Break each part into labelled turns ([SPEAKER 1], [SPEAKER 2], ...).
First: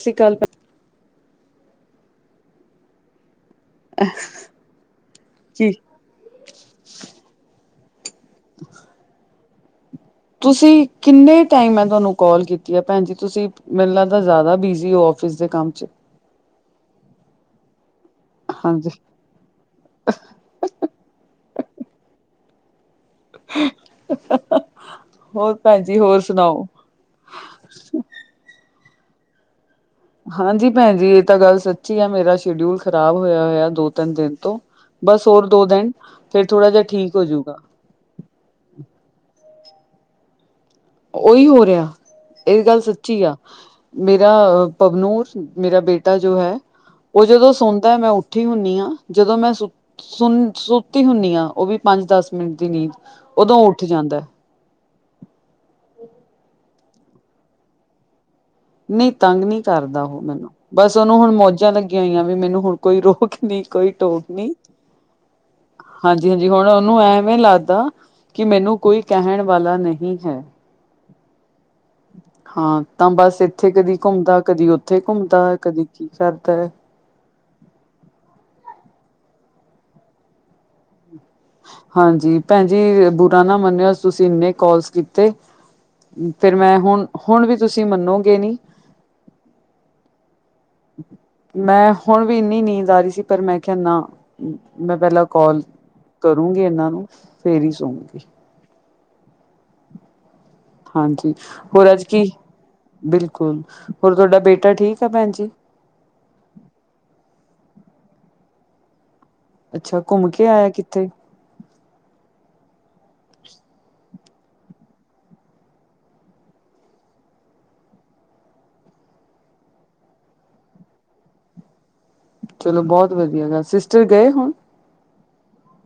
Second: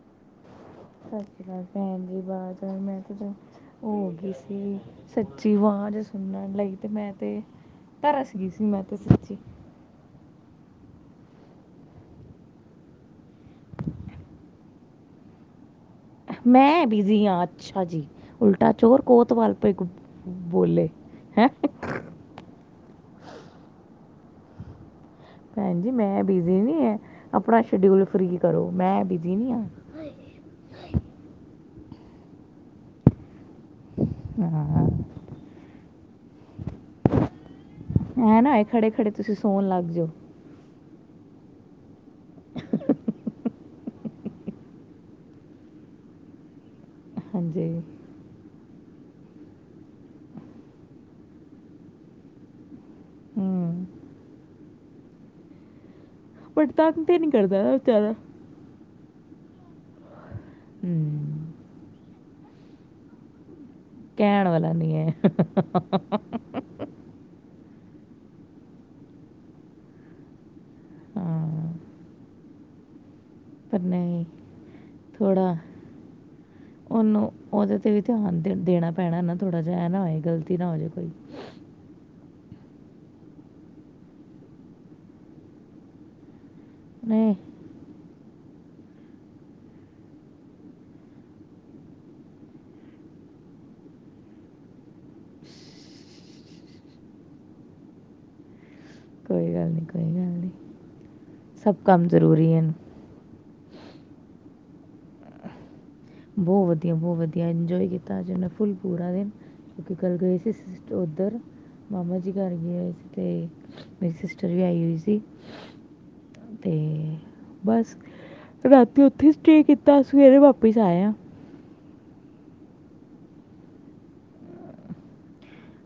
[SPEAKER 1] ਸਤ ਸ਼ੀ ਅਕਾਲ ਭੈਣ
[SPEAKER 2] ਸਤਿ ਸ਼੍ਰੀ ਅਕਾਲ ਭੈਣ ਜੀ ਬਾਦ ਮੈਂ ਤੇ ਫੇਰ ਓ ਹੋ ਗਈ ਸੀ ਸੱਚੀ
[SPEAKER 1] ਜੀ
[SPEAKER 2] ਆਵਾਜ਼ ਸੁਣਨ ਲਈ ਤੇ ਮੈਂ ਤੇ ਤਰਸ ਗਈ ਸੀ ਮੈਂ ਤੇ ਸੱਚੀ।
[SPEAKER 1] ਤੁਸੀਂ ਕਿੰਨੇ ਟਾਈਮ ਮੈਂ ਤੁਹਾਨੂੰ ਕੋਲ ਕੀਤੀ ਆ ਭੈਣ ਜੀ ਤੁਸੀਂ ਮੈਨੂੰ ਲੱਗਦਾ ਜ਼ਿਆਦਾ ਬਿਜ਼ੀ ਹੋ ਆਫਿਸ ਦੇ ਕੰਮ 'ਚ।
[SPEAKER 2] ਮੈਂ ਬਿਜੀ ਆ ਅੱਛਾ ਜੀ ਉਲਟਾ
[SPEAKER 1] ਹਾਂਜੀ
[SPEAKER 2] ਚੋਰ ਕੋਤ ਤਵਾਲ ਪੇ ਕੂ ਬੋਲੇ ਹੈਂ
[SPEAKER 1] ਹੋਰ ਭੈਣਜੀ ਹੋਰ ਸੁਣਾਓ?
[SPEAKER 2] ਅਪਨਾ ਸ਼ਡਿਊਲ ਫਰੀ ਕਰੋ ਮੈਂ ਬਿਜ਼ੀ ਨਈ ਆ।
[SPEAKER 1] ਹਾਂਜੀ ਭੈਣ ਜੀ ਇਹ ਤਾਂ ਗੱਲ ਸੱਚੀ ਆ ਮੇਰਾ ਸ਼ਡਿਊਲ ਖਰਾਬ ਹੋਇਆ ਹੋਇਆ ਦੋ ਤਿੰਨ ਦਿਨ ਤੋਂ, ਬਸ ਹੋਰ ਦੋ ਦਿਨ ਫੇਰ ਥੋੜਾ ਜਿਹਾ ਠੀਕ ਹੋਜੂਗਾ।
[SPEAKER 2] ਏਂ ਨਾ ਹੋਏ ਖੜੇ, ਖੜੇ ਤੁਸੀਂ ਸੋਣ ਲੱਗ ਜੋ।
[SPEAKER 1] ਉਹੀ ਹੋ ਰਿਹਾ। ਏ ਗੱਲ ਸੱਚੀ ਆ। ਮੇਰਾ ਪ੍ਰਬਨੁਸ਼! ਮੇਰਾ ਬੇਟਾ ਜੋ ਹੈ। ਓ ਜਦੋਂ
[SPEAKER 2] ਹਾਂਜੀ
[SPEAKER 1] ਸੌਦਾ ਆ ਮੈਂ ਸੁੱਤੀ ਹੁੰਨੀ ਆਂ। ਜਦੋਂ ਮੈਂ ਸੁਨ ਸੁੱਤੀ ਹੁੰਦੀ ਆ। ਓ ਵੀ ਪੰਜ-ਦਸ ਮਿੰਟ ਦੀ ਨੀਂਦ। ਉਦੋਂ ਉੱਠ
[SPEAKER 2] ਹੂੰ
[SPEAKER 1] ਜਾਂਦਾ।
[SPEAKER 2] ਪਰ ਤੰਗ ਤੇ ਨੀ ਕਰਦਾ ਨਾ ਜ਼ਿਆਦਾ?
[SPEAKER 1] ਨਈ ਤੰਗ ਨੀ ਕਰਦਾ ਓ ਮੈਨੂੰ। ਬਸ ਉਨੂੰ ਹੁਣ
[SPEAKER 2] ਹੂੰ
[SPEAKER 1] ਮੌਜਾਂ ਲੱਗੀਆਂ ਹੋਈਆਂ ਵੀ। ਮੈਨੂੰ ਹੁਣ ਕੋਈ ਰੋਕ ਨੀ ਕੋਈ ਟੋਕ
[SPEAKER 2] ਕਹਿਣ ਵਾਲਾ ਨੀ ਆ।
[SPEAKER 1] ਜੀ ਹੁਣ ਉਹਨੂੰ ਐਵੇਂ ਲੱਗਦਾ। ਕਿ ਮੈਨੂੰ ਕੋਈ ਕਹਿਣ ਵਾਲਾ ਨਹੀਂ ਹੈ।
[SPEAKER 2] ਹਾਂ
[SPEAKER 1] ਹਾਂ। ਤਾਂ ਬਸ ਇੱਥੇ
[SPEAKER 2] ਪਰ
[SPEAKER 1] ਕਦੀ
[SPEAKER 2] ਨਹੀਂ
[SPEAKER 1] ਘੁੰਮਦਾ। ਕਦੀ ਉੱਥੇ ਘੁੰਮਦਾ। ਕਦੀ ਕੀ ਕਰਦਾ ਆ।
[SPEAKER 2] ਉਨੂੰ, ਉਹਦੇ ਤੇ ਵੀ ਧਿਆਨ ਤੇ ਦੇਣਾ ਪੈਣਾ ਨਾ ਥੋੜ੍ਹਾ ਜਿਹਾ। ਏ ਨਾ ਹੋਏ ਗ਼ਲਤੀ ਨਾ ਹੋ ਜੇ ਕੋਈ।
[SPEAKER 1] ਹਾਂਜੀ। ਭੈਣ ਜੀ ਬੁਰਾ ਨਾ ਮੰਨਿਓ। ਅੱਜ ਤੁਸੀਂ ਇੰਨੇ ਕੋਲਸ ਕੀਤੇ। ਫਿਰ ਮੈਂ,
[SPEAKER 2] ਨਹੀਂ
[SPEAKER 1] ਹੁਣ-ਹੁਣ ਵੀ ਤੁਸੀਂ ਮੰਨੋਗੇ ਨੀ। ਮੈਂ ਹੁਣ ਵੀ ਇੰਨੀ ਨੀਂਦ ਆ ਰਹੀ ਸੀ। ਪਰ ਮੈਂ ਕਿਹਾ ਨਾ। ਮੈਂ ਪਹਿਲਾਂ ਕਾਲ ਕਰੂੰਗੀ ਇਨਾਂ ਨੂੰ। ਫੇਰ ਹੀ ਸੌਗੀ।
[SPEAKER 2] ਕੋਈ ਗੱਲ ਨੀ। ਕੋਈ ਗੱਲ ਨੀ।
[SPEAKER 1] ਹਾਂਜੀ। ਹੋਰ ਅੱਜ ਕੀ? ਬਿਲਕੁਲ। ਹੋਰ ਤੁਹਾਡਾ ਬੇਟਾ ਠੀਕ ਆ ਭੈਣ ਜੀ?
[SPEAKER 2] ਬਹੁਤ ਵਧੀਆ। ਬਹੁਤ ਵਧੀਆ। ਇੰਜੋਏ ਕੀਤਾ ਅੱਜ ਉਨੇ ਫੁੱਲ ਪੂਰਾ ਦਿਨ। ਕਿਉਂਕਿ
[SPEAKER 1] ਅੱਛਾ
[SPEAKER 2] ਕੱਲ
[SPEAKER 1] ਘੁੰਮ
[SPEAKER 2] ਗਏ
[SPEAKER 1] ਕੇ
[SPEAKER 2] ਸੀ
[SPEAKER 1] ਆਇਆ
[SPEAKER 2] ਅਸੀਂ
[SPEAKER 1] ਕਿੱਥੇ
[SPEAKER 2] ਓਧਰ। ਮਾਮਾ ਜੀ ਘਰ ਗਏ ਹੋਏ ਸੀ। ਤੇ ਮੇਰੀ ਸਿਸਟਰ ਵੀ ਆਈ ਹੋਈ ਸੀ। ਤੇ। ਬਸ ਰਾਤੀ ਓਥੇ ਸਟੇਅ ਕੀਤਾ ਸਵੇਰੇ ਵਾਪਿਸ ਜਾਇਆ।
[SPEAKER 1] ਚਲੋ ਬਹੁਤ ਵਧੀਆ ਗਾ। ਸਿਸਟਰ ਗਏ ਹੁਣ?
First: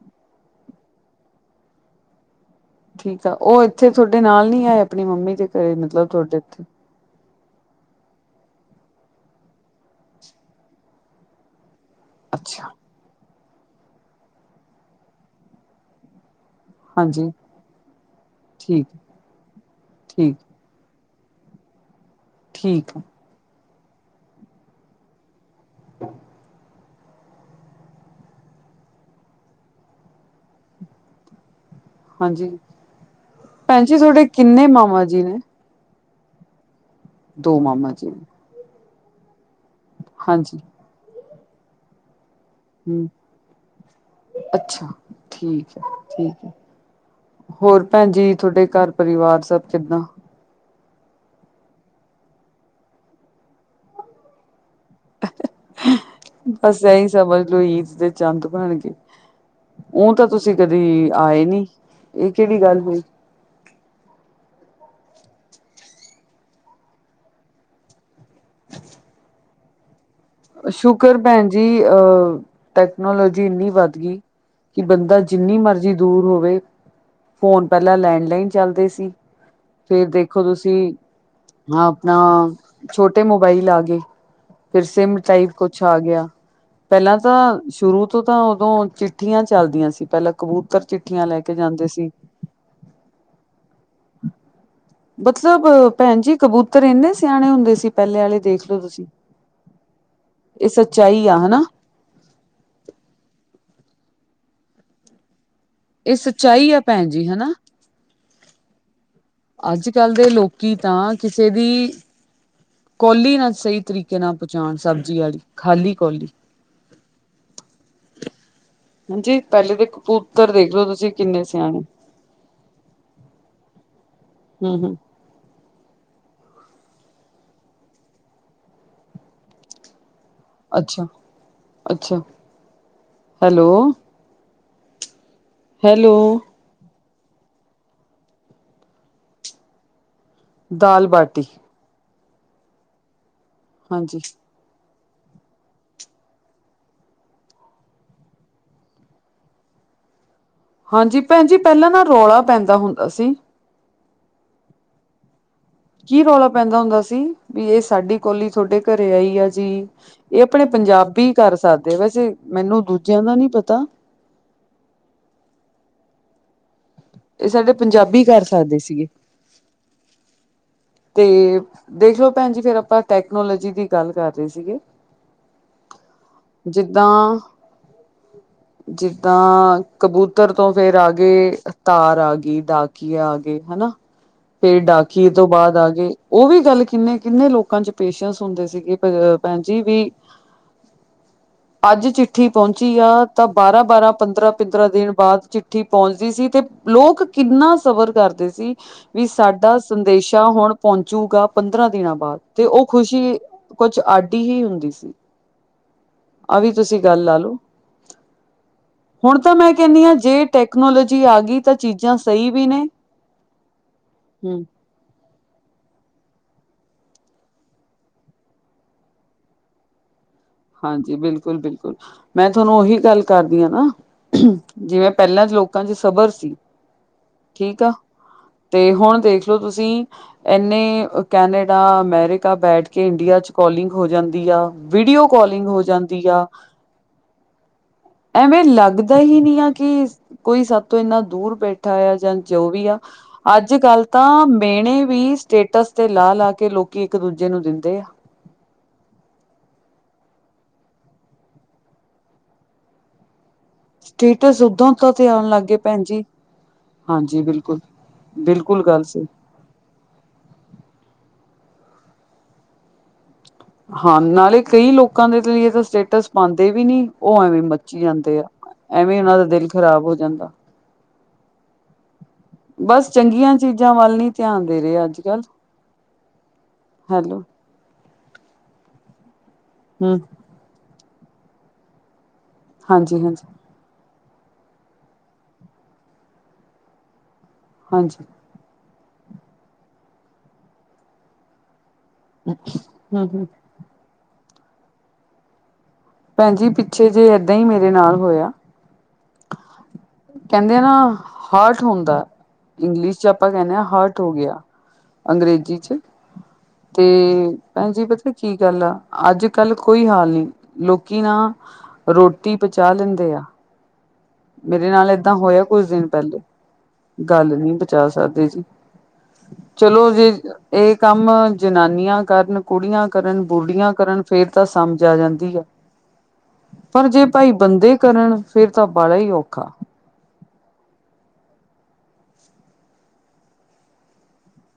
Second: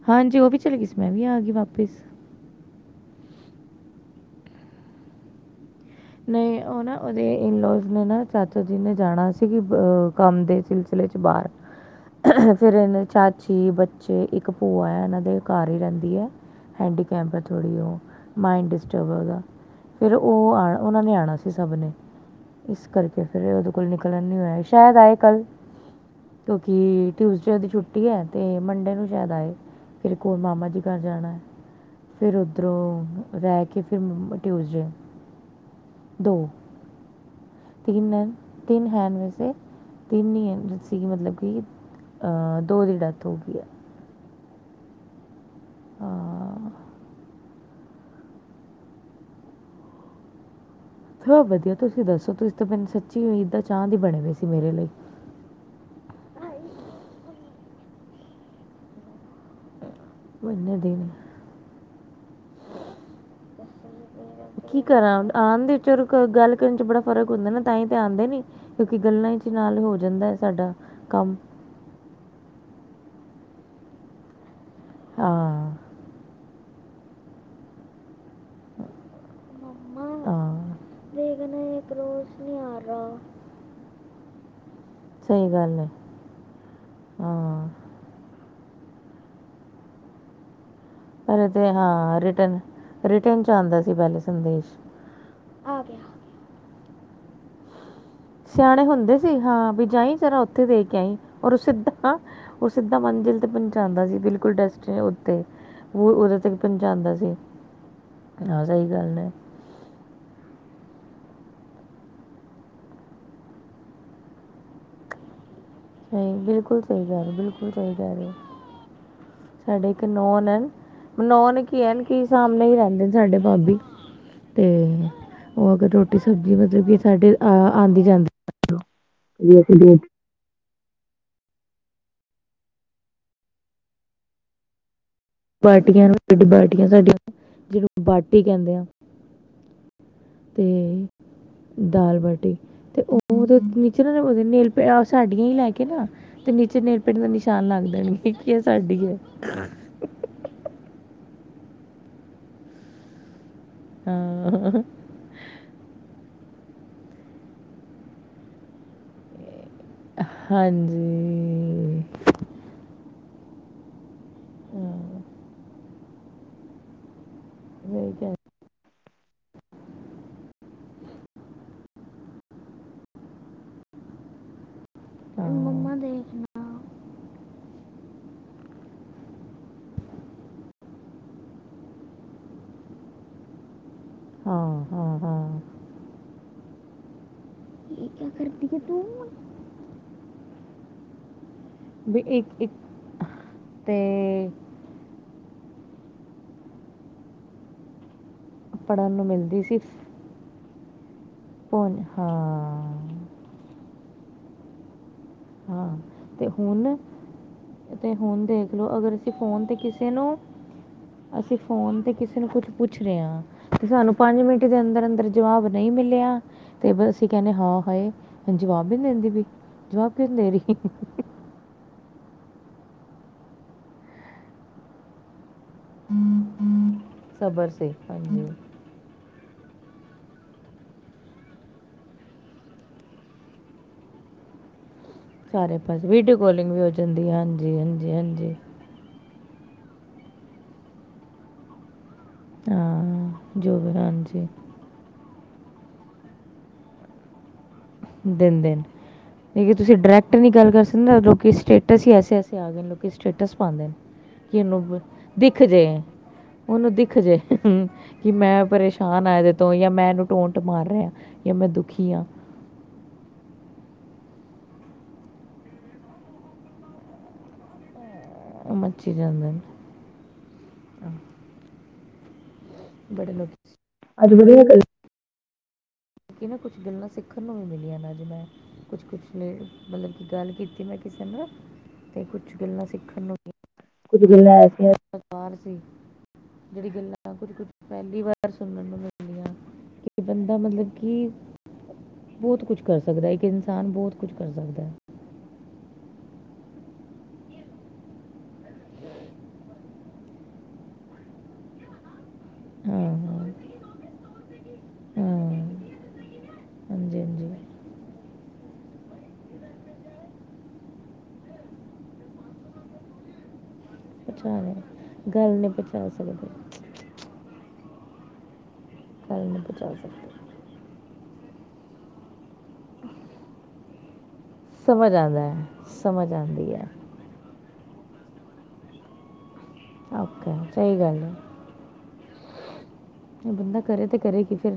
[SPEAKER 2] ਹਾਂਜੀ। ਓ ਵੀ ਚਲੀ ਗਈ ਸੀ। ਮੈਂ ਵੀ ਆ ਗਈ ਵਾਪਿਸ।
[SPEAKER 1] ਠੀਕ ਆ। ਓ ਏਥੇ ਥੋਡੇ ਨਾਲ ਨੀ ਆਏ? ਆਪਣੀ ਮੰਮੀ ਦੇ ਘਰੇ ਮਤਲਬ। ਤੁਹਾਡੇ
[SPEAKER 2] ਨਈ।
[SPEAKER 1] ਇੱਥੇ
[SPEAKER 2] ਓ ਨਾ ਉਦੇ ਇਨਲੋਜ਼ ਨੇ ਨਾ। ਚਾਚਾ ਜੀ ਨੇ ਜਾਣਾ ਸੀਗੀ ਅ ਕੰਮ ਦੇ ਸਿਲਸਿਲੇ 'ਚ ਬਾਰ।
[SPEAKER 1] ਅੱਛਾ
[SPEAKER 2] ਫੇਰ ਇਨੇ ਚਾਚੀ, ਬੱਚੇ, ਇੱਕ ਭੂਆ ਆ, ਇਨਾਂ ਦੇ ਘਰ ਹੀ ਰਹਿੰਦੀ ਆ।
[SPEAKER 1] ਹਾਂਜੀ
[SPEAKER 2] ਹੈਂਡੀਕੈਂਪ ਆ ਥੋੜ੍ਹੀ ਓ ਮਾਈਂਡ
[SPEAKER 1] ਠੀਕ
[SPEAKER 2] ਡਿਸਟਰਬ ਆ ਓਦਾਂ ਫਿਰ ਓ
[SPEAKER 1] ਠੀਕ
[SPEAKER 2] ਆਉ ਉਨਾਂ ਨੇ ਆਂਣਾ ਸੀ ਸਭ ਨੇ। ਇਸ
[SPEAKER 1] ਠੀਕ ਆ
[SPEAKER 2] ਕਰਕੇ ਫਿਰ ਉਦੇ ਕੋਲ ਨਿਕਲਣ ਨੀ ਹੋਇਆ। ਸ਼ਾਇਦ ਆਏ ਕੱਲ। ਕਿਉਂਕੀ ਟਿਊਜ਼ਡੇ ਦੀ ਛੁੱਟੀ ਹੈ। ਅਤੇ ਮੰਡੇ ਨੂੰ ਜਾਣਾ ਏ। ਫੇਰ ਕੋਲ ਮਾਮਾ ਜੀ ਘਰ ਜਾਣਾ ਹੈ। ਫਿਰ
[SPEAKER 1] ਹਾਂਜੀ
[SPEAKER 2] ਉਧਰੋਂ ਰਹਿ ਕੇ,
[SPEAKER 1] ਭੈਣ ਜੀ ਤੁਹਾਡੇ
[SPEAKER 2] ਫਿਰ
[SPEAKER 1] ਕਿੰਨੇ
[SPEAKER 2] ਟਿਊਜ਼ਡੇ
[SPEAKER 1] ਮਾਮਾ ਜੀ ਨੇ।
[SPEAKER 2] ਦੋ
[SPEAKER 1] ਦੋ ਮਾਮਾ ਜੀ
[SPEAKER 2] ਤਿੰਨ
[SPEAKER 1] ਨੇ
[SPEAKER 2] ਹੈਂ ਤਿੰਨ ਹੈ ਵੈਸੇ। ਤਿੰਨ ਹੀ ਹੈ
[SPEAKER 1] ਹਾਂਜੀ
[SPEAKER 2] ਮਤਲਬ ਕਿ ਅ ਦੋ ਦੀ
[SPEAKER 1] ਹੂੰ
[SPEAKER 2] ਡੈਥ ਹੋ ਗਈ ਹੈ।
[SPEAKER 1] ਅੱਛਾ, ਠੀਕ ਹੈ, ਠੀਕ ਹੈ। ਹੋਰ ਭੈਣ ਜੀ, ਤੁਹਾਡੇ ਘਰ ਪਰਿਵਾਰ ਸਭ ਕਿੱਦਾਂ?
[SPEAKER 2] ਸਭ ਵਧੀਆ, ਤੁਸੀਂ ਦੱਸੋ? ਤੁਸੀਂ ਤੋਂ ਮੈ, ਸੱਚੀ ਈਦ ਦਾ ਚੰਦ ਹੀ ਬਣੇ ਪਏ ਸੀ ਮੇਰੇ ਲਈ।
[SPEAKER 1] ਬਸ ਇਹੀ ਸਮਝ ਲੋਓ ਈਦ ਦੇ ਚੰਦ ਬਣ ਗਏ। ਉਂ ਤਾਂ ਤੁਸੀਂ
[SPEAKER 2] ਇੰਨੇ
[SPEAKER 1] ਕਦੇ
[SPEAKER 2] ਦਿਨ
[SPEAKER 1] ਆਏ ਨੀ। ਇਹ ਕਿਹੜੀ ਗੱਲ ਹੋਈ।
[SPEAKER 2] [unintelligible] ਕੀ ਕਰਾਂ ਆਣਦੇ ਵਿਚ ਗੱਲ ਕਰਨ ਚ ਬੜਾ ਫ਼ਰਕ ਹੁੰਦਾ ਨਾ ਤਾਂ ਹੀ ਤਾਂ ਆਉਂਦੇ ਨੀ। ਕਿਉਂਕਿ ਗੱਲਾਂ ਚ ਨਾਲ ਹੋ ਜਾਂਦਾ ਹੈ ਸਾਡਾ
[SPEAKER 1] ਸ਼ੁਕਰ
[SPEAKER 2] ਕੰਮ।
[SPEAKER 1] ਭੈਣ ਜੀ ਅਹ ਟੈਕਨੋਲੋਜੀ ਇੰਨੀ ਵੱਧ ਗਈ। ਕਿ ਬੰਦਾ ਜਿੰਨੀ
[SPEAKER 2] ਹਾਂ
[SPEAKER 1] ਮਰਜ਼ੀ ਦੂਰ ਹੋਵੇ। ਫੋਨ ਪਹਿਲਾਂ ਲੈਂਡਲਾਈਨ ਚੱਲਦੇ ਸੀ। ਫੇਰ ਦੇਖੋ
[SPEAKER 2] ਹਾਂ
[SPEAKER 1] ਤੁਸੀਂ ਹਾਂ ਆਪਣਾ ਛੋਟੇ ਮੋਬਾਈਲ ਆ ਗਏ। ਫਿਰ ਸਿਮ ਟਾਈਪ
[SPEAKER 2] ਸਹੀ ਗੱਲ
[SPEAKER 1] ਕੁਛ
[SPEAKER 2] ਹੈ
[SPEAKER 1] ਆ ਗਿਆ। ਪਹਿਲਾਂ ਤਾਂ
[SPEAKER 2] ਹਾਂ
[SPEAKER 1] ਸ਼ੁਰੂ ਤੋਂ ਤਾਂ ਉਦੋਂ ਚਿੱਠੀਆਂ ਚੱਲਦੀਆਂ ਸੀ। ਪਹਿਲਾਂ ਕਬੂਤਰ ਚਿੱਠ
[SPEAKER 2] ਪਹਲੇ ਤੇ ਹਾਂ। ਰਿਟਰਨ ਚ ਆਉਂਦਾ ਸੀ ਪਹਿਲੇ ਸੰਦੇਸ਼।
[SPEAKER 1] ਮਤਲਬ
[SPEAKER 2] ਆ ਗਿਆ
[SPEAKER 1] ਭੈਣ ਜੀ ਕਬੂਤਰ ਇੰਨੇ ਸਿਆਣੇ ਹੁੰਦੇ ਸੀ ਪਹਿਲੇ ਆਲੇ ਦੇਖਲੋ
[SPEAKER 2] ਸਿਆਣੇ
[SPEAKER 1] ਤੁਸੀਂ।
[SPEAKER 2] ਹੁੰਦੇ ਸੀ ਹਾਂ ਵੀ ਜਾਈ ਜਰਾ ਉੱਥੇ
[SPEAKER 1] ਇਹ
[SPEAKER 2] ਦੇ ਕੇ ਆਈ
[SPEAKER 1] ਸੱਚਾਈ ਆ
[SPEAKER 2] ਔਰ ਉਹ
[SPEAKER 1] ਹਨਾ
[SPEAKER 2] ਸਿੱਧਾ ਹਾਂ ਉਹ ਸਿੱਧਾ ਮੰਜ਼ਿਲ ਤੇ ਪਹੁੰਚਾਉਂਦਾ ਸੀ ਬਿਲਕੁਲ ਡਸਟ ਉੱਤੇ ਹੋਰ
[SPEAKER 1] ਇਹ
[SPEAKER 2] ਉਹਦੇ ਤੱਕ
[SPEAKER 1] ਸੱਚਾਈ ਆ ਭੈਣ
[SPEAKER 2] ਪਹੁੰਚਾਉਂਦਾ
[SPEAKER 1] ਜੀ
[SPEAKER 2] ਸੀ
[SPEAKER 1] ਹਨਾ।
[SPEAKER 2] ਹਾਂ ਸਹੀ ਗੱਲ ਨੇ
[SPEAKER 1] ਅੱਜ ਕੱਲ ਦੇ ਲੋਕੀ ਤਾਂ ਕਿਸੇ ਦੀ ਕੋਲੀ ਨਾ ਸਹੀ ਤਰੀਕੇ ਨਾਲ ਪਹੁੰਚਾਉਣ ਸਬਜ਼ੀ ਆਲੀ ਖਾਲੀ ਕੋਲੀ।
[SPEAKER 2] ਸਈ ਬਿਲਕੁਲ ਸਈ ਕਹਿ ਰਹੇ ਹੋ ਬਿਲਕੁਲ ਸਹੀ ਕਹਿ ਰਹੇ ਹੋ
[SPEAKER 1] ਹਾਂ ਜੀ ਪਹਿਲੇ ਦੇ
[SPEAKER 2] ਸਾਡੇ ਇੱਕ ਨੌਨ
[SPEAKER 1] ਕਬੂਤਰ
[SPEAKER 2] ਹਨ
[SPEAKER 1] ਦੇਖ ਲਓ ਤੁਸੀਂ ਕਿੰਨੇ
[SPEAKER 2] ਨੌਨ
[SPEAKER 1] ਸਿਆਣੇ
[SPEAKER 2] ਕੀ ਸਾਮਣੇ ਹੀ ਰਹਿੰਦੇ ਸਾਡੇ ਭਾਬੀ ਤੇ
[SPEAKER 1] ਹੂੰ ਹੂੰ।
[SPEAKER 2] ਉਹ ਅਗਰ ਰੋਟੀ ਸਬਜ਼ੀ ਮਤਲਬ ਕਿ ਸਾਡੇ ਆਉਂਦੀ ਜਾਂਦੀ [inaudible]
[SPEAKER 1] ਅੱਛਾ ਅੱਛਾ ਹੈਲੋ
[SPEAKER 2] ਬਾਟੀਆਂ
[SPEAKER 1] ਹੈਲੋ
[SPEAKER 2] ਨੂੰ ਬਾਰਟੀਆਂ ਸਾਡੀਆਂ ਜਿਹਨੂੰ ਬਾਟੀ ਕਹਿੰਦੇ ਆ
[SPEAKER 1] ਦਾਲ
[SPEAKER 2] ਤੇ
[SPEAKER 1] ਬਾਟੀ
[SPEAKER 2] ਦਾਲ ਬਾਟੀ ਤੇ ਉਹਦੇ ਨੀਚੇ
[SPEAKER 1] ਹਾਂਜੀ
[SPEAKER 2] ਨਾ ਨੇਲ ਪ ਸਾਡੀਆਂ ਹੀ ਲੈ ਕੇ ਨਾ ਤੇ ਨੀਚੇ ਨੇਕ ਪੇਂਟ ਦਾ ਨਿਸ਼ਾਨ ਲਾਂਦੇ ਨੇ ਕੀ ਕੀ ਇਹ ਸਾਡੀ ਏ
[SPEAKER 1] ਹਾਂਜੀ ਭੈਣ ਜੀ ਪਹਿਲਾਂ ਨਾ ਰੌਲਾ ਪੈਂਦਾ ਹੁੰਦਾ ਸੀ
[SPEAKER 2] ਹਾਂ
[SPEAKER 1] ਕੀ ਰੌਲਾ ਪੈਂਦਾ ਹੁੰਦਾ ਸੀ ਵੀ ਇਹ ਸਾਡੀ ਕੌਲੀ ਤੁਹਾਡੇ ਘਰੇ ਆਈ ਆ ਜੀ ਇਹ ਆਪਣੇ
[SPEAKER 2] ਹਾਂਜੀ
[SPEAKER 1] ਪੰਜਾਬੀ ਕਰ ਸਕਦੇ ਵੈਸੇ ਮੈਨੂੰ ਦੂਜਿਆਂ ਦਾ ਨੀ ਪਤਾ ਇਹ ਸਾਡੇ
[SPEAKER 2] ਵਹੀ
[SPEAKER 1] ਪੰਜਾਬੀ
[SPEAKER 2] ਕਹਿ-
[SPEAKER 1] ਕਰ ਸਕਦੇ ਸੀਗੇ ਤੇ ਦੇਖ ਲਓ ਭੈਣ ਜੀ ਫਿਰ ਆਪਾਂ ਟੈਕਨੋਲੋਜੀ ਦੀ ਗੱਲ ਕਰ ਰਹੇ ਸੀਗੇ
[SPEAKER 2] ਹਾਂ ਮੰਮਾ ਦੇਖਨਾ
[SPEAKER 1] ਜਿੱਦਾਂ
[SPEAKER 2] [inaudible]
[SPEAKER 1] ਜਿੱਦਾਂ ਕਬੂਤਰ ਤੋਂ ਫੇਰ ਆਗੇ, ਤਾਰ ਆ ਗਈ ਡਾਕੀਆ ਆ ਗਏ ਹਨਾ। ਫੇਰ
[SPEAKER 2] ਹਾਂ ਹਾਂ
[SPEAKER 1] ਡਾਕੀਏ ਤੋਂ
[SPEAKER 2] ਹਾਂ
[SPEAKER 1] ਬਾਅਦ ਆ ਗਏ, ਉ ਵੀ ਗੱਲ ਕਿੰਨੇ-ਕਿੰਨੇ ਲੋਕ ਲੋਕਾਂ ਚ ਪੇਸ਼ੈਂਸ ਹੁੰਦੇ ਸੀਗੇ ਭੈਣ ਜੀ ਵੀ ਅੱਜ
[SPEAKER 2] ਵੀ
[SPEAKER 1] ਚਿੱਠੀ
[SPEAKER 2] ਇੱਕ ਇੱਕ
[SPEAKER 1] ਪੋਂਚੀ ਆ, ਤਾਂ
[SPEAKER 2] ਤੇ
[SPEAKER 1] ਬਾਰਾਂ-ਬਾਰਾਂ ਪੰਦਰਾਂ ਤਰਾ ਦੀਨ ਬਾਦ ਚਿੱਠੀ ਪੋਂਚਦੀ ਸੀ ਤੇ ਲੋਕ ਕਿੰਨਾ ਸਬਰ ਕਰਦੇ ਸੀ।
[SPEAKER 2] ਪੜਨ
[SPEAKER 1] ਵੀ
[SPEAKER 2] ਨੂੰ ਮਿਲਦੀ
[SPEAKER 1] ਸਾਡਾ
[SPEAKER 2] ਸੀ
[SPEAKER 1] ਸੰਦੇਸ਼ਾ ਹੁਣ ਪੋੰਚੂਗਾ ਪੰਦਰਾਂ
[SPEAKER 2] ਫੋਨ
[SPEAKER 1] ਦਿਨਾਂ
[SPEAKER 2] ਹਾਂ
[SPEAKER 1] ਬਾਦ, ਤੇ ਉ ਖੁਸ਼ ਕੁਛ ਆਡੀ ਈ ਹੁੰਦੀ ਸੀ।
[SPEAKER 2] ਹਾਂ
[SPEAKER 1] ਆਹ ਵੀ ਤੁਸੀਂ ਗੱਲ ਲਾ ਲੋ।
[SPEAKER 2] ਤੇ ਹੁਨ ਦੇਖਲੋ ਅਗਰ ਅਸੀਂ ਫੋਨ ਤੇ
[SPEAKER 1] ਕਹਿੰਦੀ
[SPEAKER 2] ਕਿਸੇ
[SPEAKER 1] ਹਾਂ
[SPEAKER 2] ਨੂੰ,
[SPEAKER 1] ਜੇ ਟੈਕਨੋਲੋਜੀ ਆ
[SPEAKER 2] ਅਸੀਂ
[SPEAKER 1] ਗਈ ਤਾਂ
[SPEAKER 2] ਫੋਨ ਤੇ
[SPEAKER 1] ਚੀਜ਼ਾਂ
[SPEAKER 2] ਕਿਸੇ ਨੂੰ
[SPEAKER 1] ਸਹੀ
[SPEAKER 2] ਕੁਛ
[SPEAKER 1] ਵੀ
[SPEAKER 2] ਪੁ
[SPEAKER 1] ਨੇ
[SPEAKER 2] ਪੁੱਛ ਰੇਆਂ, ਤੇ ਸਾਨੂੰ ਪੰਜ ਮਿੰਟ
[SPEAKER 1] ਹਮ
[SPEAKER 2] ਦੇ ਅੰਦਰ-ਅੰਦਰ ਜਵਾਬ ਨਈ ਮਿਲਿਆ ਤੇ ਅਸੀਂ ਕੈਨੇ ਹਾ ਹਏ ਜਵਾਬ ਵੀ ਨੀ ਦੇੰਦੀ ਵਈ। ਕਿਨੇਰੀ
[SPEAKER 1] ਹਾਂਜੀ ਬਿਲਕੁਲ-ਬਿਲਕੁਲ, ਮੈਂ ਤੁਹਾਨੂੰ ਉਹੀ ਗੱਲ ਕਰਦੀ ਆ ਨਾ ਜਿਵੇਂ ਪੈਲਾਂ ਲੋ ਕਾਂ ਚ ਸਬਰ ਸੀ,
[SPEAKER 2] ਸਬਰ
[SPEAKER 1] ਠੀਕ
[SPEAKER 2] ਸੇ
[SPEAKER 1] ਆ
[SPEAKER 2] ਹਾਂਜੀ
[SPEAKER 1] ਤੇ ਹੁਨ ਦੇਖ ਲੋ ਤੁਸੀਂ ਐਨੇ ਕੈਨੇਡਾ, ਅਮਰੀਕਾ ਬੈਠ ਕੇ ਇੰਡੀਆ ਚ ਕੋਲਿੰਗ ਹੋ ਜਾਂਦੀ ਆ ਵੀਡੀਓ ਕੋਲਿੰਗ
[SPEAKER 2] ਸਾਰੇ
[SPEAKER 1] ਹੋ
[SPEAKER 2] ਪਾਸੇ
[SPEAKER 1] ਜਾਂਦੀ
[SPEAKER 2] ਵੀਡੀਓ
[SPEAKER 1] ਆ।
[SPEAKER 2] ਕਾਲਿੰਗ ਵੀ ਹੋ ਜਾਂਦੀ ਹੈ ਹਾਂਜੀ ਹਾਂਜੀ ਹਾਂਜੀ
[SPEAKER 1] ਐਵੇਂ ਲਗ ਦਾ ਹੀ ਨਹੀ ਆ ਕਿ ਕੋਈ ਸਾਤੋਂ ਇਨਾ ਦੂਰ ਬੈਠਾ ਆ ਜਾਂ ਜੋ ਵੀ ਆ।
[SPEAKER 2] ਹਾਂ
[SPEAKER 1] ਅੱਜ
[SPEAKER 2] ਜੋ ਵੀ
[SPEAKER 1] ਗੱਲ ਤਾਂ
[SPEAKER 2] ਹਾਂਜੀ
[SPEAKER 1] ਮੇਣੇ ਵੀ ਸਟੇਟਸ ਦੇ ਲਾ-ਲਾ ਕੇ ਲੋਕੀ ਏਕ ਦੂਜੇ ਨੂੰ ਦਿੰਦੇ ਆ।
[SPEAKER 2] ਦਿੰਦੇ ਨੇ। ਤੁਸੀਂ ਡਾਇਰੈਕਟ ਨਈ ਗੱਲ ਕਰ ਸਕਦੇ ਨਾ, ਲੋਕੀ ਸਟੇਟਸ ਈ ਐਸੇ-ਐਸੇ ਆ ਗਏ ਲੋਕੀ ਸਟੇਟਸ ਪਾਂਦੇ ਨੇ ਕਿ
[SPEAKER 1] ਸਟੇਟਸ ਓਦਾਂ
[SPEAKER 2] ਉਨੂੰ
[SPEAKER 1] ਉਦਾਂ ਤੇ ਆਉਣ
[SPEAKER 2] ਦਿਖ
[SPEAKER 1] ਲੱਗ ਗਏ
[SPEAKER 2] ਜੇ।
[SPEAKER 1] ਭੈਣ ਜੀ
[SPEAKER 2] ਉਨੂੰ ਦਿਖ ਜੇ
[SPEAKER 1] ਹਾਂਜੀ ਬਿਲਕੁਲ
[SPEAKER 2] ਹੂੰ ਕਿ ਮੈਂ
[SPEAKER 1] ਬਿਲਕੁਲ ਗੱਲ
[SPEAKER 2] ਪਰੇਸ਼ਾਨ
[SPEAKER 1] ਸਹੀ
[SPEAKER 2] ਆ ਏ ਤੋਂ ਯਾਂ ਮੈਂ ਇਨੂੰ ਟੋਟ ਮਾਰ ਰਿਆ ਯਾਂ ਮੈਂ ਦੁਖੀ ਆਂ।
[SPEAKER 1] ਹਾਂ ਨਾਲੇ ਕਈ ਲੋਕਾਂ ਦੇ ਤੇ ਲਈ ਤਾਂ ਸਟੇਟਸ ਪਾਂਦੇ ਵੀ ਨੀ ਉ ਐਵੇਂ ਮੱਚੀ ਜਾਂਦੇ ਆ।
[SPEAKER 2] ਮੱਚੀ
[SPEAKER 1] ਐਵੇਂ ਉਨਾਂ ਦਾ
[SPEAKER 2] ਜਾਂਦੇ ਨੇ
[SPEAKER 1] ਦੇਲ ਖਰਾਬ ਹੋ ਜਾਂਦਾ। ਬਸ
[SPEAKER 2] ਬੜੇ ਲੋਕ
[SPEAKER 1] ਚੰਗੀਆਂ ਚੀਜ਼ਾਂ ਵੱਲ ਨੀ ਧਿਆਨ ਦੇ ਰਏ ਅੱਜ ਕੱਲ।
[SPEAKER 2] ਮਤਲਬ ਕਿ ਨਾ ਕੁੱਛ ਗੱਲਾਂ
[SPEAKER 1] ਹੈਲੋ
[SPEAKER 2] ਸਿੱਖਨ ਨੂੰ ਵੀ ਮਿਲੀਆਂ ਨਾ ਅਜ, ਮੈਂ ਕੁਛ-ਕੁਛ ਮਤਲਬ
[SPEAKER 1] ਹੂੰ
[SPEAKER 2] ਕਿ ਗੱਲ ਕੀਤੀ ਮੈਂ ਕਿਸੇ ਨਾਲ ਤੇ ਕੁਛ ਗੱਲਾਂ ਸਿੱਖਣ
[SPEAKER 1] ਹਾਂਜੀ
[SPEAKER 2] ਨੂੰ
[SPEAKER 1] ਹਾਂਜੀ
[SPEAKER 2] ਕੁੱਝ ਗੱਲਾਂ ਐਸੀਆਂ ਸੀ, ਜੇੜੀ ਗੱਲਾਂ ਕੁੱਝ-ਕੁਛ ਪੈਲੀ
[SPEAKER 1] ਹਾਂਜੀ
[SPEAKER 2] ਵਾਰ ਰ ਸੁਣਨ ਨੂੰ ਮਿਲਦੀਆਂ, ਕਿ ਬੰਦਾ ਮਤਲਬ ਕਿ ਬੋਤ ਕੁਛ ਕਰ
[SPEAKER 1] ਹੂੰ
[SPEAKER 2] ਸਕਦੈ ਇੱਕ
[SPEAKER 1] ਹੂੰ
[SPEAKER 2] ਇਨਸਾਨ ਬੋਤ ਕੁਛ ਕਰ ਸਕਦੈ।
[SPEAKER 1] ਭੈਣ ਜੀ ਪਿੱਛੇ ਜੇ ਏਦਾਂ ਈ ਮੇਰੇ ਨਾਲ ਹੋਇਆ ਕੈਂਦੇ ਨਾ ਹਾਰਟ ਹੁੰਦੈ।
[SPEAKER 2] ਹਾਂ
[SPEAKER 1] ਇੰਗਲਿਸ਼ ਚ'
[SPEAKER 2] ਹਾਂ
[SPEAKER 1] ਆਪਾਂ ਕੇਨੇ ਆਂ ਹਾਰਟ ਹੋ ਗਿਆ,
[SPEAKER 2] ਹਾਂ
[SPEAKER 1] ਅੰਗਰੇਜ਼ੀ 'ਚ ਤੇ
[SPEAKER 2] ਹਾਂਜੀ ਹਾਂਜੀ
[SPEAKER 1] ਭੈਣਜੀ ਪਤਾ ਕੀ ਗੱਲ ਆ ਅੱਜ ਕੱਲ ਕੋਈ ਹਾਲ ਨੀ ਲੋਕੀ ਨਾ ਰੋਟੀ ਪਚਾ ਲੈਂਦੇ ਆ
[SPEAKER 2] ਪਚਾ
[SPEAKER 1] ਮੇਰੇ ਨਾਲ ਏਦਾਂ
[SPEAKER 2] ਗੱਲ
[SPEAKER 1] ਹੋਇਆ
[SPEAKER 2] ਨੀ
[SPEAKER 1] ਕੁੱਝ ਦਿਨ
[SPEAKER 2] ਪਚਾ
[SPEAKER 1] ਪਹਿਲੇ
[SPEAKER 2] ਸਕਦੇ।
[SPEAKER 1] ਗੱਲ ਨੀ ਪਚਾ ਸਕਦੇ ਜੀ।
[SPEAKER 2] ਗੱਲ ਨਹੀਂ ਪਛਾਣ
[SPEAKER 1] ਚਲੋ ਜੇ
[SPEAKER 2] ਸਕਦੇ
[SPEAKER 1] ਏ ਕੰਮ ਜਨਾਨੀਆਂ ਕਰਨ, ਕੁੜੀਆਂ ਕਰਨ, ਬੁਢੀਆਂ ਕਰਨ ਫੇਰ ਤਾਂ
[SPEAKER 2] ਸਮਝ
[SPEAKER 1] ਆ
[SPEAKER 2] ਆਂਦੈ,
[SPEAKER 1] ਜਾਂਦੀ ਆ
[SPEAKER 2] ਸਮਝ ਆਂਦੀ ਐ।
[SPEAKER 1] ਜੇ ਭਾਈ ਬੰਦੇ ਕਰਨ ਫੇਰ ਤਾਂ ਬਾਲਾ ਈ ਔਖਾ
[SPEAKER 2] ਓਕੇ ਸਈ ਗੱਲ ਏ। ਬੰਦਾ ਕਰੇ ਤੇ ਕਰੇ ਕੀ ਫੇਰ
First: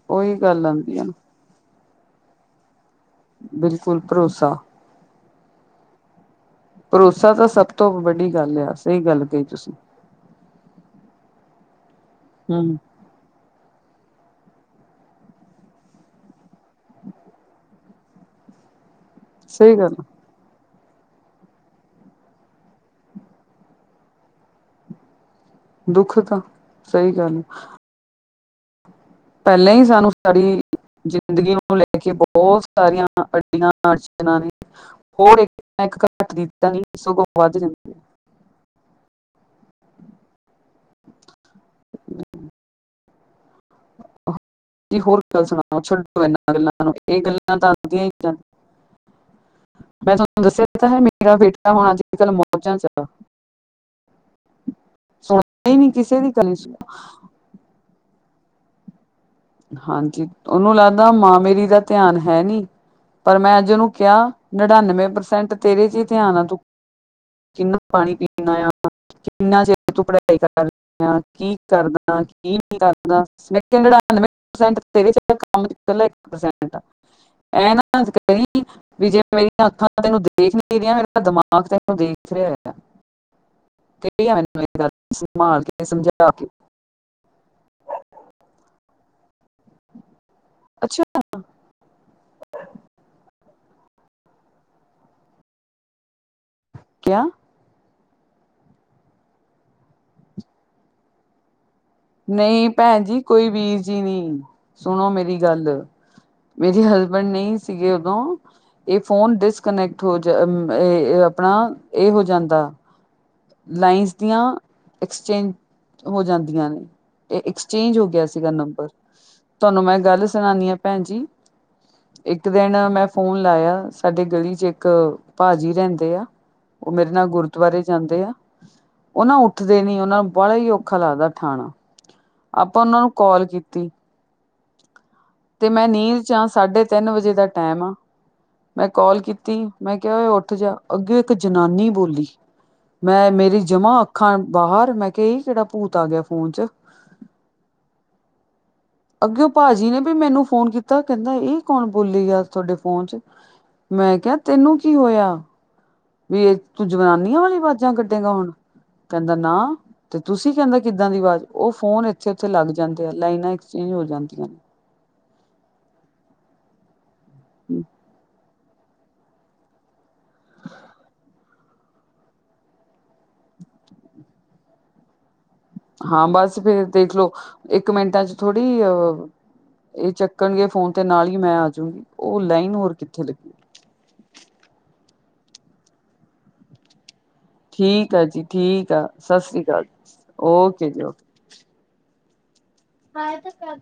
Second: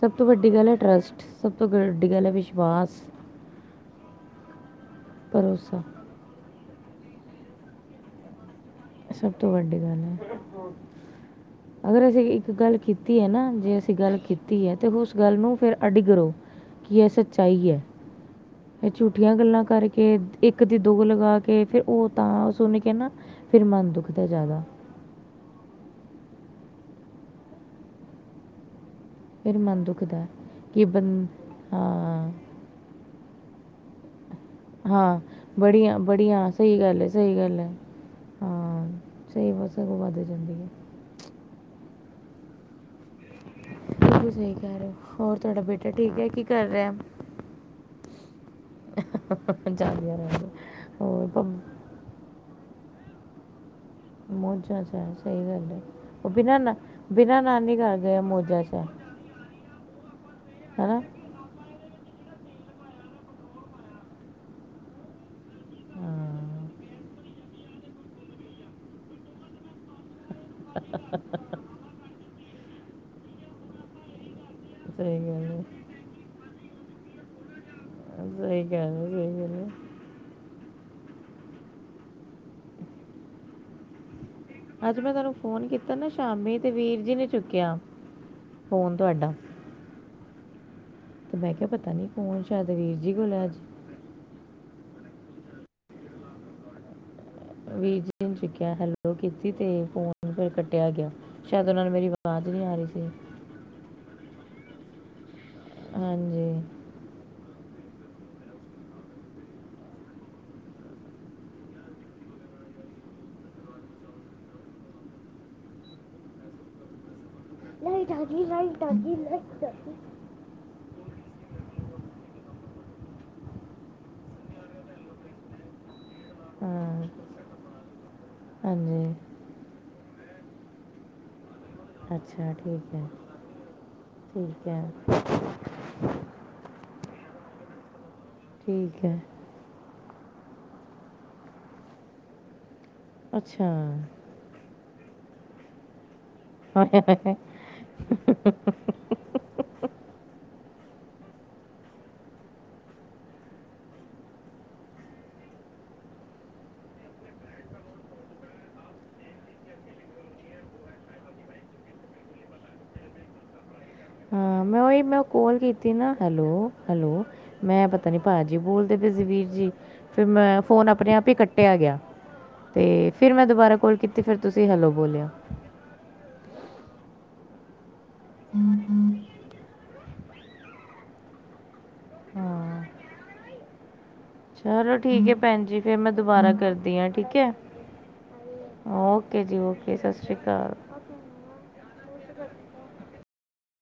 [SPEAKER 2] ਸਭ ਤੋਂ
[SPEAKER 1] ਉਹੀ
[SPEAKER 2] ਵੱਡੀ ਗੱਲ ਏ
[SPEAKER 1] ਆਉਂਦੀ ਆ
[SPEAKER 2] ਟਰੱਸਟ, ਸਭ ਤੋਂ ਵੱਡੀ ਗੱਲ ਏ ਵਿਸ਼ਵਾਸ।
[SPEAKER 1] ਬਿਲਕੁਲ ਭਰੋਸਾ
[SPEAKER 2] ਭਰੋਸਾ
[SPEAKER 1] ਭਰੋਸਾ ਤਾਂ ਸਭ ਤੋਂ ਵੱਡੀ ਗੱਲ ਆ ਸਹੀ ਗੱਲ
[SPEAKER 2] ਸਭ
[SPEAKER 1] ਕਹੀ
[SPEAKER 2] ਤੋਂ
[SPEAKER 1] ਤੁਸੀਂ
[SPEAKER 2] ਵੱਡੀ ਗੱਲ ਹੈ, ਅਗਰ ਅਸੀਂ ਇੱਕ ਗੱਲ
[SPEAKER 1] ਹਮ
[SPEAKER 2] ਕੀਤੀ ਕੀਤੀ ਹੈ ਨਾ, ਜੇ ਅਸੀਂ ਗੱਲ ਕੀਤੀ ਹੈ ਤੇ ਉਸ ਗੱਲ ਨੂੰ ਫੇਰ ਅੱਡੀ ਕਰੋ ਕੀ ਐ ਸੱਚਾਈ ਹੈ। ਐ ਝੂਠੀਆਂ ਗੱਲਾਂ
[SPEAKER 1] ਸਹੀ ਗੱਲ ਆ।
[SPEAKER 2] ਕਰਕੇ ਇੱਕ ਦੀ ਦੋ ਲਗਾ ਕੇ, ਫੇਰ ਉਹ ਤਾਂ ਸੁਣ ਕੇ ਨਾ ਫਿਰ ਮਨ ਦੁੱਖਦਾ ਜ਼ਿਆਦਾ
[SPEAKER 1] ਦੁੱਖ ਤਾਂ ਸਹੀ ਗੱਲ ਆ
[SPEAKER 2] ਫਿਰ
[SPEAKER 1] ਪਹਿਲਾਂ ਹੀ
[SPEAKER 2] ਮਨ
[SPEAKER 1] ਸਾਨੂੰ
[SPEAKER 2] ਦੁਖਦਾ
[SPEAKER 1] ਸਾਡੀ
[SPEAKER 2] ਕਿ ਬੰ
[SPEAKER 1] ਜ਼ਿੰਦਗੀ ਨੂੰ ਲੈ ਕੇ
[SPEAKER 2] ਹਾਂ
[SPEAKER 1] ਬਹੁਤ ਸਾਰੀਆਂ ਨਚ ਨੇ
[SPEAKER 2] ਹਾਂ
[SPEAKER 1] ਹੋਰ ਇੱਕ
[SPEAKER 2] ਬੜੀਆਂ
[SPEAKER 1] ਘੱਟ
[SPEAKER 2] ਬੜੀਆਂ
[SPEAKER 1] ਦਿੱਤਾ
[SPEAKER 2] ਸਹੀ ਗੱਲ ਹੈ
[SPEAKER 1] ਸਗੋ
[SPEAKER 2] ਸਹੀ
[SPEAKER 1] ਵੱਧ
[SPEAKER 2] ਗੱਲ
[SPEAKER 1] ਜਾਂ
[SPEAKER 2] ਹੈ ਹਾਂ ਸਹੀ ਬਸ ਸਗੋਂ ਵੱਧ ਜਾਂਦੀ ਆ
[SPEAKER 1] ਹਮ
[SPEAKER 2] ਤ' ਸਹੀ ਕਹਿ ਰਹੇ ਹੋ,
[SPEAKER 1] ਜੀ
[SPEAKER 2] ਹੋਰ
[SPEAKER 1] ਗੱਲ
[SPEAKER 2] ਤੁਹਾਡਾ
[SPEAKER 1] ਸੁਣਾਓ
[SPEAKER 2] ਬੇਟਾ ਠੀਕ
[SPEAKER 1] ਛੱਡੋ
[SPEAKER 2] ਹੈ ਕੀ
[SPEAKER 1] ਇਹਨਾਂ
[SPEAKER 2] ਕਰ
[SPEAKER 1] ਗੱਲਾਂ
[SPEAKER 2] ਰਿਹਾ
[SPEAKER 1] ਨੂੰ ਇਹ ਗੱਲਾਂ ਤਾਂ ਆਉਂਦੀਆਂ ਹੀ ਜਾਂ
[SPEAKER 2] ਜਾਂਦੀਆਂ
[SPEAKER 1] ਮੈਂ ਤੁਹਾਨੂੰ
[SPEAKER 2] ਰਹਿੰਦੀਏ
[SPEAKER 1] ਦੱਸਿਆ ਤਾਂ ਹੈ
[SPEAKER 2] ਹੋਰ
[SPEAKER 1] ਮੇਰਾ ਬੇਟਾ ਹੁਣ ਅੱਜ ਕੱਲ੍ਹ ਮੌਜਾਂ 'ਚ ਆ।
[SPEAKER 2] ਮੋਜਾਂ ਚ ਐ, ਸਹੀ ਗੱਲ
[SPEAKER 1] ਸੁਣਦਾ ਹੀ
[SPEAKER 2] ਹੈ
[SPEAKER 1] ਨਹੀਂ ਕਿਸੇ
[SPEAKER 2] ਉਹ
[SPEAKER 1] ਦੀ ਗੱਲ
[SPEAKER 2] ਬਿਨਾਂ-ਬਿਨਾਂ ਨਾਨੀ ਘਰ ਗਏ ਮੋਜ ਜੈ ਜਾ
[SPEAKER 1] ਹਾਂਜੀ ਉਹਨੂੰ ਲੱਗਦਾ ਮਾਂ ਮੇਰੀ ਦਾ ਧਿਆਨ ਹੈ ਨੀ, ਪਰ ਮੈਂ ਅੱਜ ਉਹਨੂੰ ਕਿਹਾ ਨੜਨਵੇਂ ਪ੍ਰਸੈਂਟ ਤੇਰੇ ਚ' ਧਿਆਨ
[SPEAKER 2] ਹਾਂ
[SPEAKER 1] ਆ, ਤੂੰ ਕਿਹਨੂੰ ਪਾਣੀ ਪੀਣਾ ਆ ਕਿੰਨਾ ਚਿਰ ਤੂੰ ਪੜ੍ਹਾਈ ਕਰਦਾ, ਕੀ ਕਰਨਾ ਕੀ ਨਹੀਂ ਕਰਨਾ [unintelligible] [unintelligible]
[SPEAKER 2] ਸਹੀ ਗੱਲ ਹੈ ਸਹੀ ਗੱਲ ਹੈ ਸਹੀ ਗੱਲ ਹੈ
[SPEAKER 1] ਤੈਨੂੰ ਦੇਖ ਨਈ ਰਿਹਾ, ਪਰ ਦਿਮਾਗ ਤੈਨੂੰ ਦੇਖ ਰਿਹਾ ਕੀ ਹਾਲ ਏਦਾ,
[SPEAKER 2] ਅੱਜ ਮੈਂ ਤੁਹਾਨੂੰ
[SPEAKER 1] ਸੰਭਾਲ
[SPEAKER 2] ਫੋਨ
[SPEAKER 1] ਕੇ
[SPEAKER 2] ਕੀਤਾ ਨਾ
[SPEAKER 1] ਸਮਝਾ ਕੇ
[SPEAKER 2] ਸ਼ਾਮੀ ਤੇ ਵੀਰ ਜੀ ਨੇ ਚੁੱਕਿਆ, ਫੋਨ ਤੁਹਾਡਾ
[SPEAKER 1] ਅੱਛਾ
[SPEAKER 2] ਤੇ ਮੈਂ ਕਿਹਾ, ਪਤਾ ਨੀ ਫੋਨ ਸ਼ਾਇਦ ਵੀਰ ਜੀ ਕੋਲ ਐ ਅੱਜ
[SPEAKER 1] ਕਯਾ -
[SPEAKER 2] ਵੀ ਚੁੱਕਿਆ, ਹੈਲੋ ਕੀਤੀ ਤੇ ਫੋਨ ਫਿਰ ਕੱਟਿਆ ਗਿਆ ਸ਼ਾਇਦ ਉਨਾਨੂੰ ਮੇਰੀ ਆਵਾਜ਼
[SPEAKER 1] ਨਹੀਂ
[SPEAKER 2] ਆ ਰਹੀ
[SPEAKER 1] ਭੈਣ ਜੀ
[SPEAKER 2] ਸੀ
[SPEAKER 1] ਕੋਈ ਵੀਰ ਜੀ ਨਹੀਂ, ਸੁਣੋ ਮੇਰੀ ਗੱਲ
[SPEAKER 2] ਹਾਂਜੀ
[SPEAKER 1] ਮੇਰੀ ਹਸਬੈਂਡ ਨਹੀਂ ਸੀਗੇ ਉਦੋਂ ਇਹ ਫੋਨ ਡਿਸਕਨੈਕਟ ਹੋ ਆਪਣਾ ਇਹ ਹੋ ਜਾਂਦਾ ਲਾਈਨਜ਼ ਦੀਆਂ ਐਕਸਚੇਂਜ ਹੋ ਜਾਂਦੀਆਂ ਨੇ ਇਹ ਐਕਸਚੇਂਜ ਹੋ
[SPEAKER 2] ਲਾਈਟ ਆ
[SPEAKER 1] ਗਿਆ
[SPEAKER 2] ਗਈ
[SPEAKER 1] ਸੀਗਾ
[SPEAKER 2] ਲਾਈਟ
[SPEAKER 1] ਨੰਬਰ,
[SPEAKER 2] ਆ ਗਈ
[SPEAKER 1] ਤੁਹਾਨੂੰ ਮੈਂ ਗੱਲ ਸੁਣਾਂਦੀ ਹਾਂ ਭੈਣ ਜੀ
[SPEAKER 2] ਹ [inaudible]
[SPEAKER 1] ਇੱਕ ਦਿਨ ਮੈਂ ਫੋਨ ਲਾਇਆ, ਸਾਡੇ ਗਲੀ ਚ ਇੱਕ ਭਾਜੀ ਰਹਿੰਦੇ ਆ ਉਹ
[SPEAKER 2] ਹਾਂ
[SPEAKER 1] ਮੇਰੇ ਨਾਲ ਗੁਰਦੁਆਰੇ ਜਾਂਦੇ ਆ,
[SPEAKER 2] ਹਾਂਜੀ
[SPEAKER 1] ਉਹ ਨਾ ਉੱਠ ਉੱਠਦੇ ਨੀ, ਉਹਨਾਂ ਨੂੰ ਬੜਾ ਹੀ ਔਖਾ ਲੱਗਦਾ ਉਠਾਣਾ
[SPEAKER 2] ਅੱਛਾ
[SPEAKER 1] ਆਪਾਂ
[SPEAKER 2] ਠੀਕ
[SPEAKER 1] ਉਹਨਾਂ
[SPEAKER 2] ਹੈ
[SPEAKER 1] ਨੂੰ ਕਾਲ ਕੀਤੀ
[SPEAKER 2] ਠੀਕ ਹੈ।
[SPEAKER 1] ਤੇ ਮੈਂ ਨੀਦ ਚ ਆ, ਸਾਢੇ ਤਿੰਨ ਵਜੇ ਦਾ ਟਾਈਮ ਆ ਮੈਂ
[SPEAKER 2] ਠੀਕ ਹੈ
[SPEAKER 1] ਕਾਲ ਕੀਤੀ। ਕੀਤੀ, ਮੈਂ ਕਿਹਾ ਔ ਏ ਉੱਠ ਜਾ, ਅੱਗੇ ਇੱਕ ਜਨਾਨੀ ਬੋਲੀ ਮੈਂ ਮੇਰੀ
[SPEAKER 2] ਅੱਛਾ
[SPEAKER 1] ਜਮਾ ਅੱਖਾਂ ਬਾਹਰ, ਮੈਂ ਕਿਹਾ ਕਿਹੜਾ ਭੂਤ ਆ ਗਿਆ ਫੋਨ ਚ
[SPEAKER 2] ਹੂ ਹੂ
[SPEAKER 1] ਅੱਗੇ ਭਾਜੀ ਨੇ ਵੀ ਮੈਨੂੰ ਫੋਨ ਕੀਤਾ ਕਹਿੰਦਾ ਇਹ ਕੌਣ ਬੋਲੀ ਜਾ ਤੁਹਾਡੇ ਫੋਨ ਚ। ਮੈਂ ਕਿਹਾ ਤੈਨੂੰ ਕੀ ਹੋਇਆ। ਵੀ ਇਹ ਤੂੰ ਜਨਾਨੀਆਂ ਵਾਲੀ ਬਾਜ਼ਾਂ ਕੱਢੇਗਾ ਹੁਣ ਕਹਿੰਦਾ ਨਾ। ਤੇ ਤੁਸੀਂ ਕਹਿੰਦਾ ਕਿੱਦਾਂ ਦੀ ਆਵਾਜ਼ ਉਹ ਫੋਨ ਇੱਥੇ ਉਥੇ ਲੱਗ ਜਾਂਦੇ ਆ ਲਾਈਨਾਂ ਐਕਸਚੇਂਜ ਹੋ ਜਾਂਦੀਆਂ
[SPEAKER 2] ਹਾਂ ਮੈਂ ਉਹੀ ਮੈਂ ਕੋਲ ਕੀਤੀ ਨਾ ਹੈਲੋ, ਹੈਲੋ
[SPEAKER 1] ਨੇ
[SPEAKER 2] ਮੈਂ ਪਤਾ ਨਹੀਂ ਭਾ ਜੀ ਬੋਲਦੇ ਵੀਰ ਜੀ ਫਿਰ ਮੈਂ ਫੋਨ ਆਪਣੇ ਆਪ ਹੀ ਕੱਟ ਕੁੱਟਿਆ ਗਿਆ ਤੇ ਫਿਰ ਮੈਂ ਦੁਬਾਰਾ ਕੋਲ ਕੀਤੀ ਫਿਰ ਤੁਸੀਂ ਹੈਲੋ ਬੋਲਿਆ।
[SPEAKER 1] ਹਾਂ ਬਸ ਫਿਰ ਦੇਖਲੋ ਇੱਕ ਮਿੰਟਾਂ ਚ ਅਜ ਥੋੜ੍ਹੀ ਅ ਇਹ ਚੱਕਣਗੇ ਫੋਨ ਤੇ ਨਾਲ ਹੀ ਮੈਂ ਆ ਜੂ ਉਹ ਲਾਈਨ
[SPEAKER 2] ਹਾਂ
[SPEAKER 1] ਹੋਰ ਕਿੱਥੇ ਲੱਗੀ।
[SPEAKER 2] ਚਲੋ ਠੀਕ ਹੈ ਭੈਣ ਜੀ ਫਿਰ ਮੈਂ ਦੁਬਾਰਾ ਕਰਦੀ ਹਾਂ ਠੀਕ ਹੈ।
[SPEAKER 1] ਠੀਕ ਆ ਜੀ ਠੀਕ ਆ, ਸਤਿ
[SPEAKER 2] ਓਕੇ ਜੀ
[SPEAKER 1] ਸ੍ਰੀ ਅਕਾਲ
[SPEAKER 2] ਓਕੇ ਸਤਿ ਸ਼੍ਰੀ ਅਕਾਲ
[SPEAKER 1] ਓਕੇ ਜੀ ੳਕੇ। ਆ ਇਹ ਤਾਂ ਕਰ